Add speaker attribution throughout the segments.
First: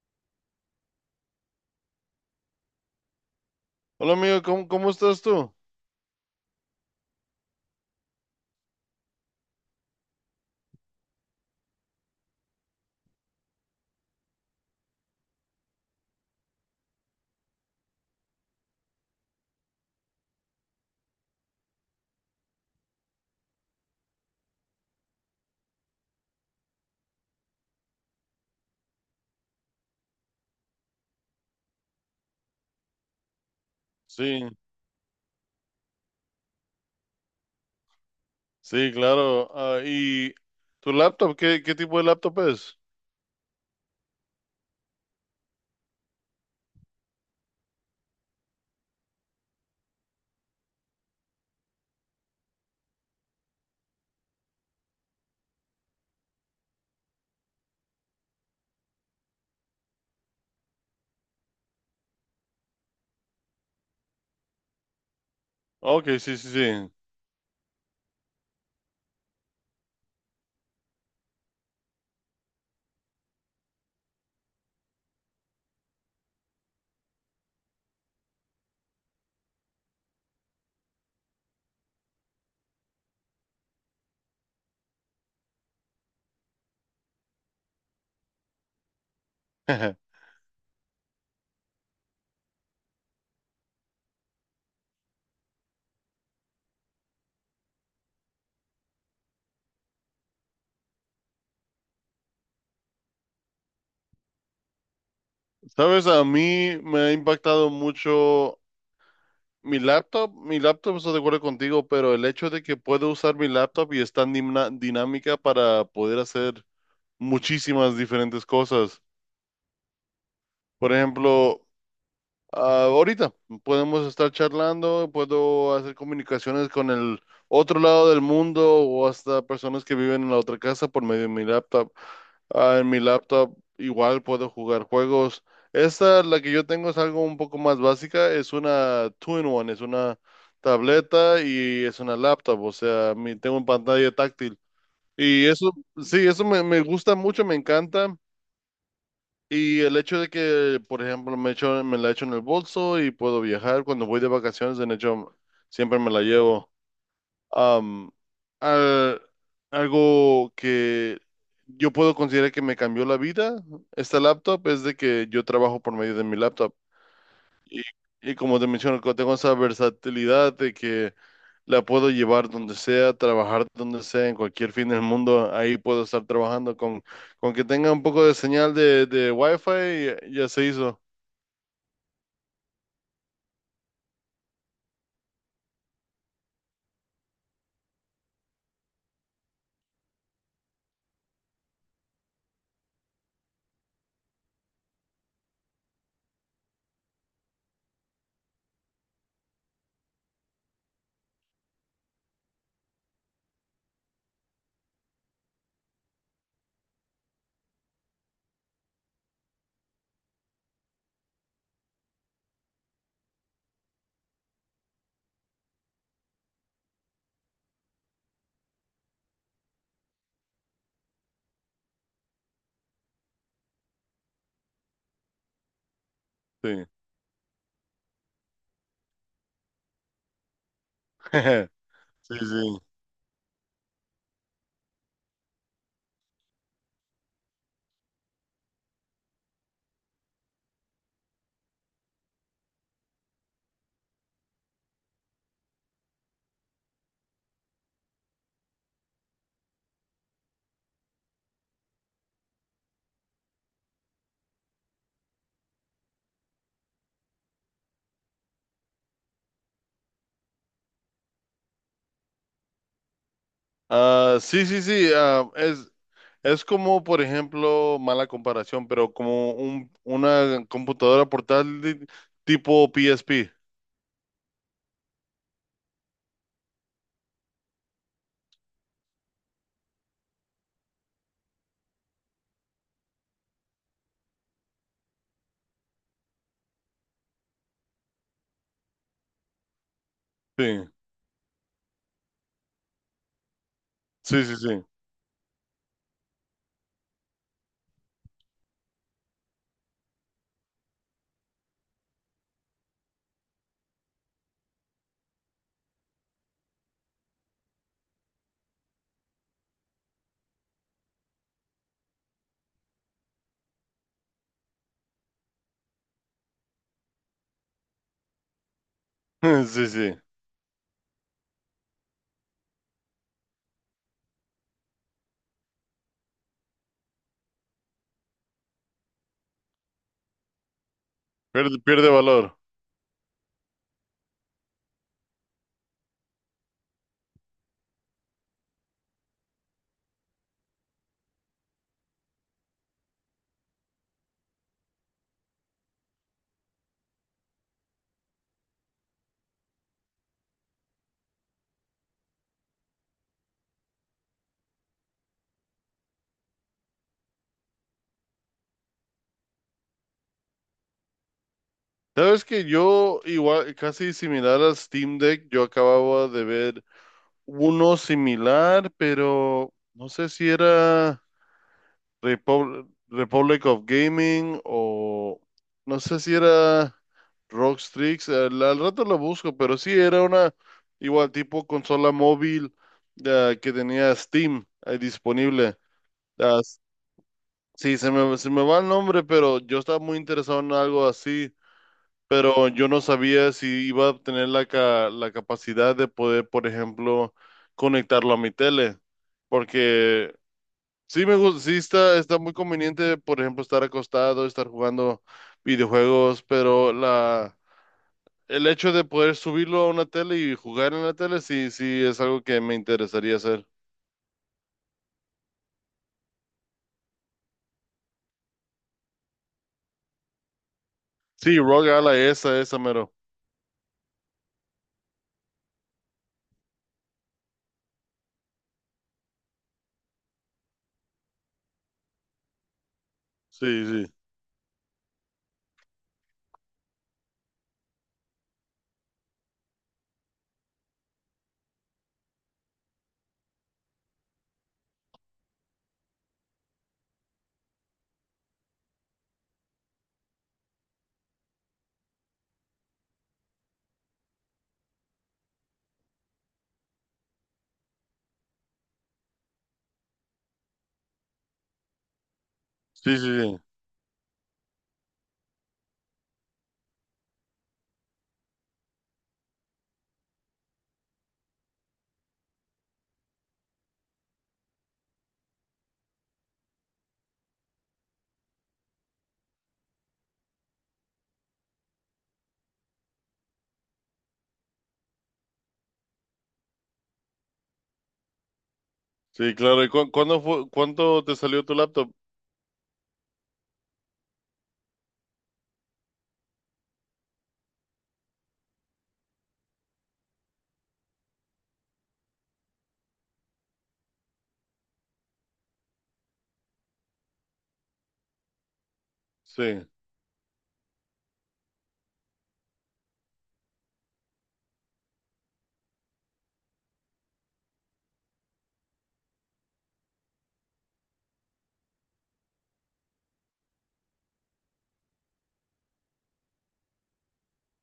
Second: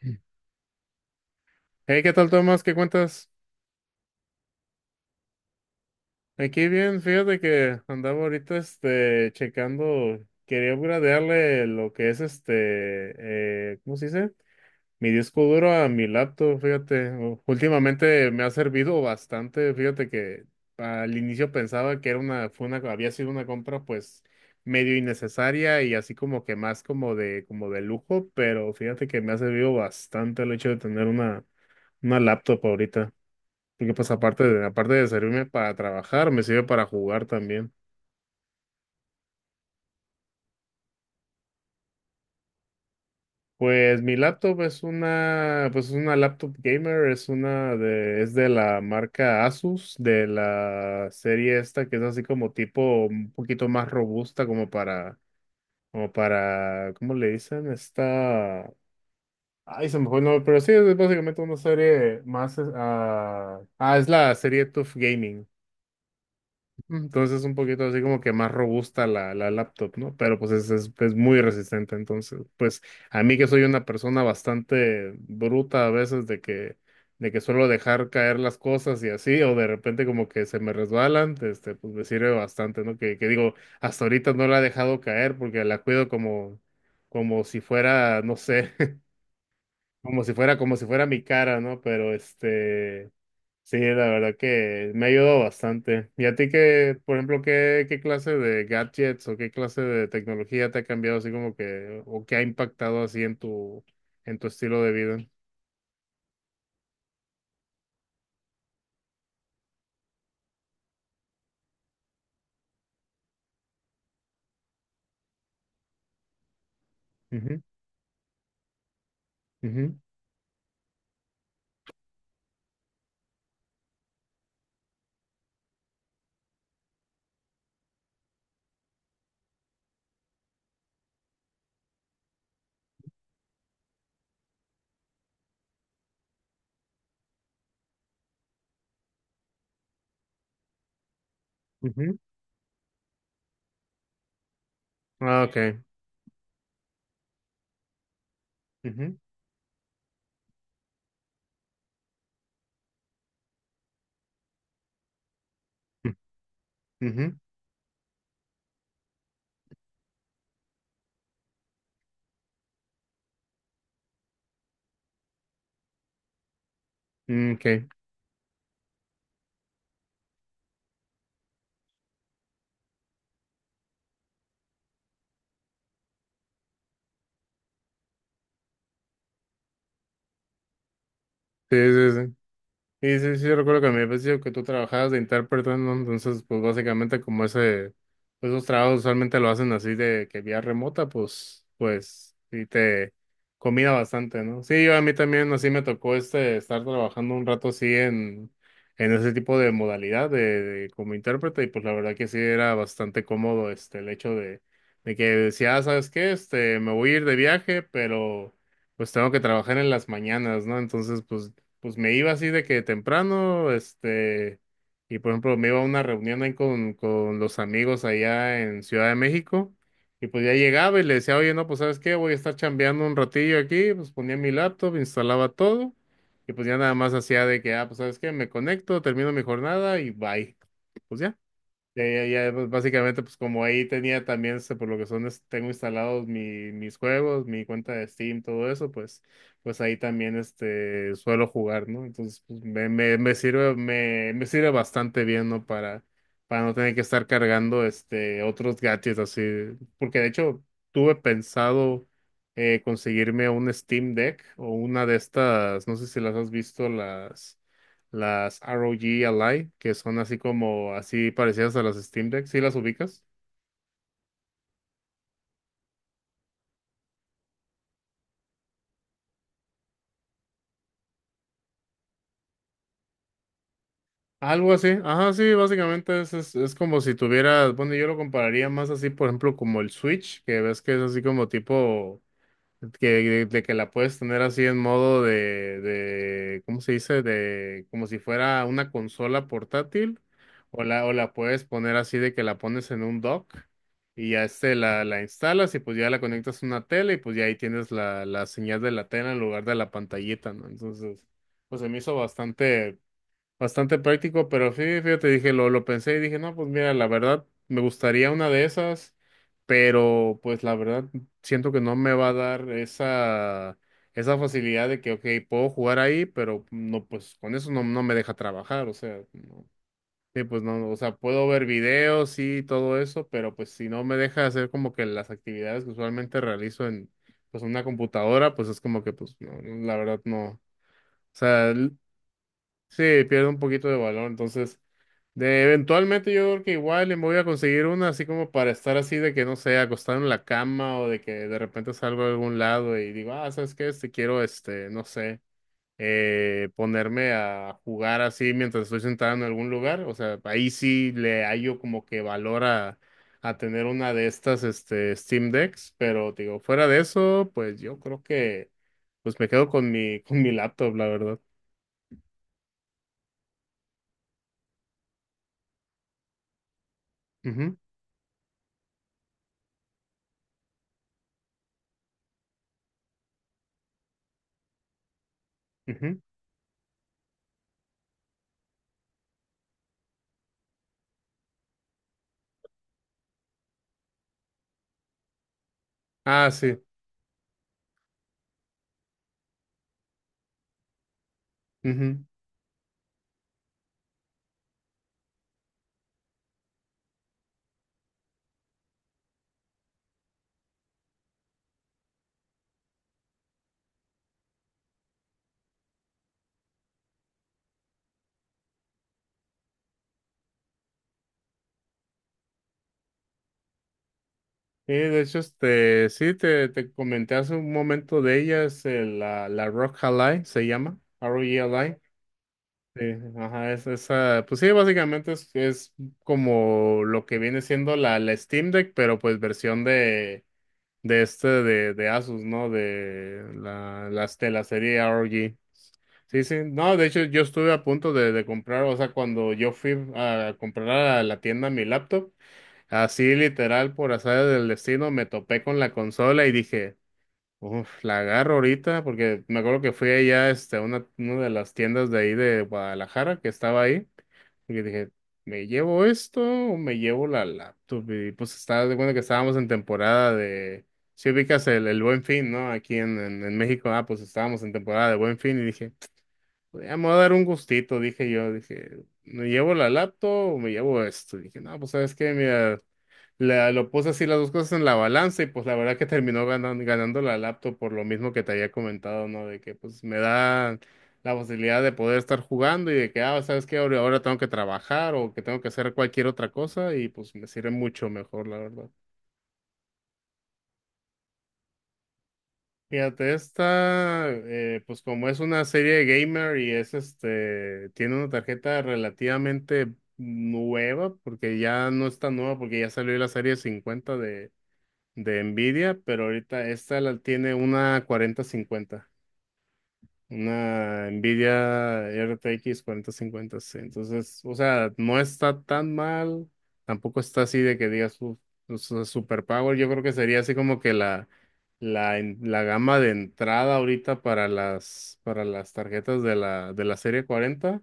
Speaker 1: Hey, ¿qué tal, Tomás? ¿Qué cuentas?
Speaker 2: Hola amigo, ¿cómo estás tú?
Speaker 1: Aquí bien, fíjate que andaba ahorita este checando, quería upgradearle lo que es este, ¿cómo se dice? Mi disco duro a mi laptop, fíjate. Últimamente me ha servido bastante, fíjate que al inicio pensaba que era una, fue una, había sido una compra pues medio innecesaria y así como que más como de lujo, pero fíjate que me ha servido bastante el hecho de tener una laptop ahorita. Porque pues
Speaker 2: Sí,
Speaker 1: aparte de servirme para trabajar, me sirve para jugar también.
Speaker 2: sí, claro. Ah, ¿y tu laptop? ¿Qué tipo de laptop es?
Speaker 1: Pues mi laptop es una, pues es una laptop gamer, es una de, es de la marca Asus, de la serie esta que es así como tipo un poquito más robusta como para, ¿cómo le dicen? Esta, ay, se me fue el nombre, pero sí, es básicamente una serie más, es la serie TUF Gaming.
Speaker 2: Ok, sí, sí, sí.
Speaker 1: Entonces es un poquito así como que más robusta la laptop, ¿no? Pero pues es muy resistente. Entonces, pues a mí que soy una persona bastante bruta a veces de que suelo dejar caer las cosas y así, o de repente como que se me resbalan, este, pues me sirve bastante, ¿no? Que digo, hasta ahorita no la he dejado caer porque la cuido como, como si fuera, no sé, como si fuera mi cara, ¿no? Pero este... Sí, la verdad que me ha ayudado bastante. ¿Y a ti qué, por ejemplo, qué, clase de gadgets o qué clase de tecnología te ha cambiado así como que, o qué ha impactado así en tu estilo de vida?
Speaker 2: Sabes, a mí me ha impactado mucho mi laptop. Mi laptop, estoy de acuerdo contigo, pero el hecho de que puedo usar mi laptop y es tan dinámica para poder hacer
Speaker 1: Ujú,
Speaker 2: muchísimas diferentes cosas.
Speaker 1: ujú,
Speaker 2: Por ejemplo, ahorita podemos estar charlando, puedo hacer comunicaciones con el otro lado del mundo o hasta personas que viven en la otra casa por medio de mi laptop. Ah, en mi laptop igual puedo jugar juegos. Esta, la que yo tengo, es algo un poco más básica. Es una two-in-one, es una tableta y es una
Speaker 1: ujú.
Speaker 2: laptop. O sea, tengo una pantalla táctil.
Speaker 1: Ah,
Speaker 2: Y eso,
Speaker 1: ok.
Speaker 2: sí, eso me gusta mucho, me encanta.
Speaker 1: Ujú,
Speaker 2: Y el hecho de que, por ejemplo, me echo, me la echo en el bolso y puedo viajar cuando voy de vacaciones, de hecho, siempre me
Speaker 1: ujú,
Speaker 2: la llevo.
Speaker 1: ujú.
Speaker 2: Am, al- algo que yo puedo considerar que me cambió la vida, esta laptop, es de que yo trabajo por medio de mi laptop.
Speaker 1: Mm, ok.
Speaker 2: Y,
Speaker 1: Sí,
Speaker 2: y como te menciono, tengo esa versatilidad de que la puedo llevar donde sea, trabajar donde sea, en cualquier fin del mundo. Ahí puedo estar trabajando con que tenga un poco de señal de Wi-Fi, ya, ya se hizo.
Speaker 1: sí, sí. Sí, sí, sí, yo recuerdo que me habías dicho que tú trabajabas de intérprete, ¿no? Entonces, pues básicamente como ese, pues, esos trabajos usualmente lo hacen así de que vía remota, pues, pues, sí te combina bastante, ¿no? Sí, yo a mí también así me tocó este, estar trabajando un rato así en, ese tipo de modalidad de como intérprete, y pues la verdad que sí era bastante cómodo este, el hecho de que decía, "Ah, ¿sabes qué? Este, me voy a ir de viaje, pero pues tengo que trabajar en las mañanas, ¿no? Entonces, pues me iba así de que temprano, este, y por ejemplo me iba a una reunión ahí con los amigos allá en Ciudad de México, y pues ya llegaba y le decía, oye, no, pues ¿sabes qué? Voy a estar chambeando un ratillo aquí, pues ponía mi laptop, instalaba todo, y pues ya
Speaker 2: Sí.
Speaker 1: nada más hacía de que, ah, pues ¿sabes qué? Me conecto, termino mi jornada y bye." Pues ya. Ya, ya,
Speaker 2: Sí,
Speaker 1: ya, pues,
Speaker 2: sí.
Speaker 1: básicamente, pues como ahí tenía también, este, por lo que son, tengo instalados mis juegos, mi cuenta de Steam, todo eso, pues, pues ahí también, este, suelo jugar, ¿no? Entonces, pues, me sirve, me sirve bastante bien, ¿no? Para no tener que estar cargando, este, otros gadgets así, porque de hecho, tuve pensado conseguirme un Steam Deck o una de estas, no sé si las has visto, las ROG Ally, que son así como, así parecidas a las Steam Deck, ¿sí las ubicas?
Speaker 2: Ah, sí, sí, sí. Es como, por ejemplo, mala comparación, pero como un, una computadora portátil tipo PSP.
Speaker 1: Algo así, ajá, sí, básicamente es como si tuvieras, bueno, yo lo compararía más así, por ejemplo, como el Switch, que ves que es así como tipo, que, de que la puedes tener así en modo de, ¿cómo se dice? De, como si fuera una consola portátil,
Speaker 2: Sí,
Speaker 1: o la puedes poner así de que la pones en un dock y ya
Speaker 2: sí, sí,
Speaker 1: este
Speaker 2: sí.
Speaker 1: la instalas y pues ya la conectas a una tele y pues ya ahí tienes la señal de la tele en lugar de la pantallita, ¿no? Entonces, pues se me hizo bastante, bastante práctico, pero sí, fíjate, dije, lo pensé y dije, no, pues mira, la verdad, me gustaría una de esas, pero pues la verdad, siento que no me va a dar esa facilidad de que, ok, puedo jugar ahí, pero no, pues con eso no, no me deja trabajar, o sea, no.
Speaker 2: Sí, sí.
Speaker 1: Sí, pues no, o sea, puedo ver videos y todo eso, pero pues si no me deja hacer como que las actividades que usualmente realizo en, pues, una computadora, pues es como que, pues, no, la verdad, no. O sea,
Speaker 2: Pierde, pierde valor.
Speaker 1: sí, pierde un poquito de valor, entonces de eventualmente yo creo que igual le voy a conseguir una así como para estar así de que no sé, acostado en la cama o de que de repente salgo a algún lado y digo, ah, ¿sabes qué? Este quiero este, no sé, ponerme a jugar así mientras estoy sentado en algún lugar, o sea, ahí sí le hallo como que valor a, tener una de estas este Steam Decks, pero digo, fuera de eso, pues yo creo que pues me quedo con mi con mi laptop, la verdad.
Speaker 2: Sabes que yo, igual, casi similar a Steam Deck, yo acababa de ver
Speaker 1: Ujú,
Speaker 2: uno similar, pero no sé si era Republic of Gaming o no sé
Speaker 1: ujú.
Speaker 2: si era Rockstrix. Al rato lo busco, pero sí era una igual tipo consola móvil que tenía Steam ahí disponible.
Speaker 1: Ah, sí.
Speaker 2: Las- sí, se me va el nombre, pero yo estaba muy interesado en algo así,
Speaker 1: Ujú.
Speaker 2: pero yo no sabía si iba a tener la capacidad de poder, por ejemplo, conectarlo a mi tele, porque sí me gusta, sí está, está muy conveniente, por ejemplo, estar acostado, estar jugando videojuegos, pero el hecho de poder subirlo a una tele y jugar en la tele, sí, sí es algo que me interesaría hacer.
Speaker 1: Sí, de hecho, este, sí, te comenté hace un momento de ellas, la Rock Ally se llama,
Speaker 2: Sí, Rogue
Speaker 1: R-O-E-L-I.
Speaker 2: Ally, esa,
Speaker 1: Sí,
Speaker 2: mero.
Speaker 1: ajá, es, esa, pues sí, básicamente es como lo que viene siendo la Steam Deck, pero pues versión de este, de, de, Asus, ¿no?
Speaker 2: Sí, sí,
Speaker 1: Las de la serie ROG. Sí, sí, no, de hecho yo estuve a punto de comprar, o sea, cuando yo fui a comprar a la tienda mi laptop, así literal, por azar del destino, me topé con la consola y dije, uff, la agarro ahorita, porque me acuerdo que fui allá este, a una de las tiendas de ahí de Guadalajara que estaba ahí, y dije, ¿me llevo esto o me llevo la laptop? Y pues estaba de cuenta que estábamos en temporada de, si ubicas el Buen Fin, ¿no? Aquí
Speaker 2: sí,
Speaker 1: en,
Speaker 2: sí,
Speaker 1: en
Speaker 2: sí,
Speaker 1: México, ah, pues estábamos en temporada de Buen Fin y dije, "Pues, ya me voy a dar un gustito", dije yo, dije, ¿me llevo la laptop o me llevo esto? Dije, no, pues sabes qué, mira. Lo puse así las dos cosas en la balanza y pues la verdad que terminó ganando la laptop por lo mismo que te había comentado, ¿no? De que pues me da la facilidad de poder estar jugando y de que, ah, ¿sabes qué? Ahora, ahora tengo que trabajar o que tengo que hacer cualquier otra cosa y pues me sirve mucho mejor, la verdad.
Speaker 2: sí, claro. ¿Y cuándo fue, cuánto te salió tu laptop?
Speaker 1: Fíjate, esta, pues como es una serie de gamer y es este, tiene una tarjeta relativamente nueva, porque ya no es tan nueva, porque ya salió la serie 50 de Nvidia, pero ahorita esta la tiene una 4050,
Speaker 2: Sí,
Speaker 1: una Nvidia RTX 4050, sí. Entonces, o sea, no está tan mal, tampoco está así de que digas su, super power. Yo creo que sería así como que la gama de entrada ahorita para las tarjetas de la serie 40,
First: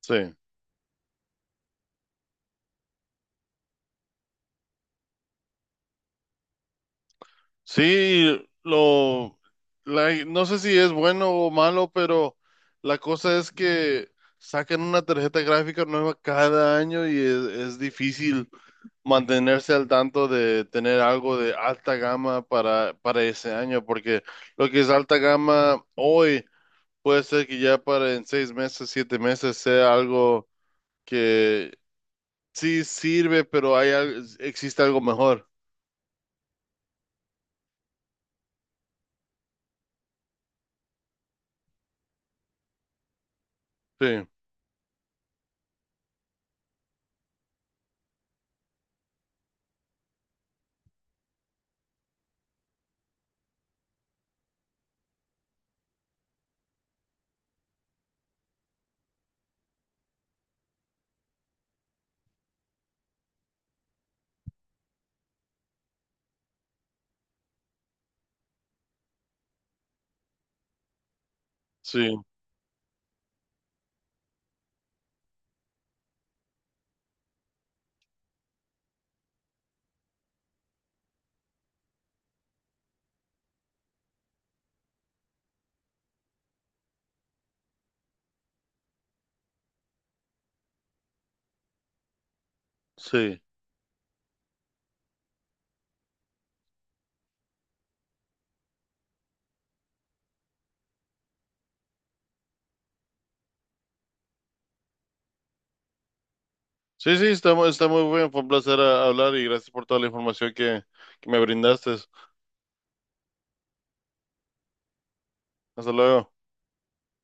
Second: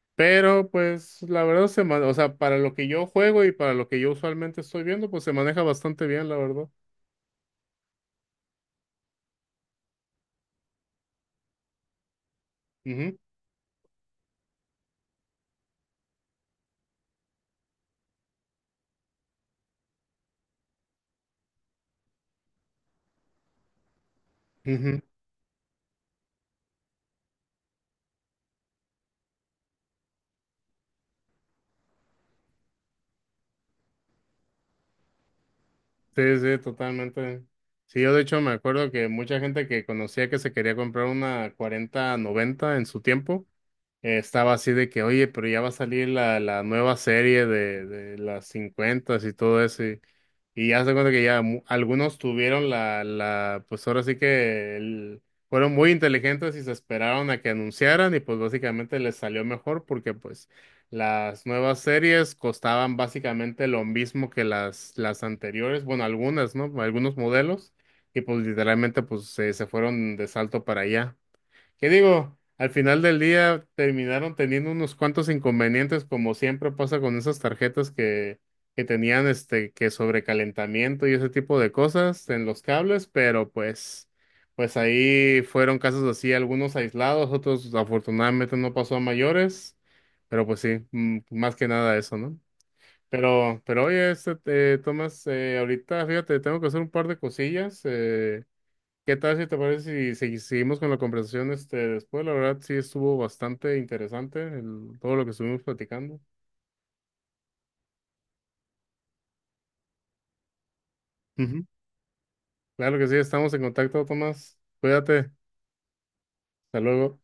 Speaker 2: sí.
Speaker 1: pero pues la verdad o sea, para lo que yo juego y para lo que yo usualmente estoy viendo, pues se maneja bastante bien, la verdad.
Speaker 2: Sí, no sé si es bueno o malo, pero la
Speaker 1: Ujú.
Speaker 2: cosa es que sacan una tarjeta gráfica nueva cada año y es difícil mantenerse al tanto de tener algo de alta gama para ese año, porque lo que es
Speaker 1: Ujú.
Speaker 2: alta gama hoy puede ser que ya para en 6 meses, 7 meses sea algo que sí sirve, pero existe algo mejor.
Speaker 1: Sí, sí, totalmente. Sí, yo de hecho me acuerdo que mucha gente que conocía que se quería comprar una 4090 en su tiempo,
Speaker 2: Sí,
Speaker 1: estaba así de que, oye, pero ya va a salir la nueva serie de, las 50 y todo eso. Y ya se cuenta que ya algunos tuvieron la, pues ahora sí que fueron muy inteligentes y se esperaron a que anunciaran y pues básicamente les salió mejor porque pues las nuevas series costaban básicamente lo mismo que las anteriores, bueno, algunas, ¿no? Algunos modelos y pues literalmente pues se fueron de salto para allá. ¿Qué
Speaker 2: sí,
Speaker 1: digo? Al final del día terminaron teniendo unos cuantos inconvenientes, como siempre pasa con esas tarjetas que tenían este, que sobrecalentamiento y ese tipo de cosas en los cables, pero pues, pues ahí fueron casos así, algunos aislados, otros afortunadamente no pasó a mayores, pero pues sí, más que nada eso, ¿no?
Speaker 2: sí.
Speaker 1: Pero oye, este, Tomás, ahorita, fíjate, tengo que hacer un par de cosillas. ¿Qué tal si te parece si, seguimos con la conversación este, después? La verdad sí estuvo bastante interesante todo lo que estuvimos platicando.
Speaker 2: Sí, sí, está, está muy bien. Fue un placer hablar y gracias por toda la información que me
Speaker 1: Ujú.
Speaker 2: brindaste.
Speaker 1: Claro que sí, estamos en contacto, Tomás. Cuídate.
Speaker 2: Hasta luego.
Speaker 1: Hasta luego.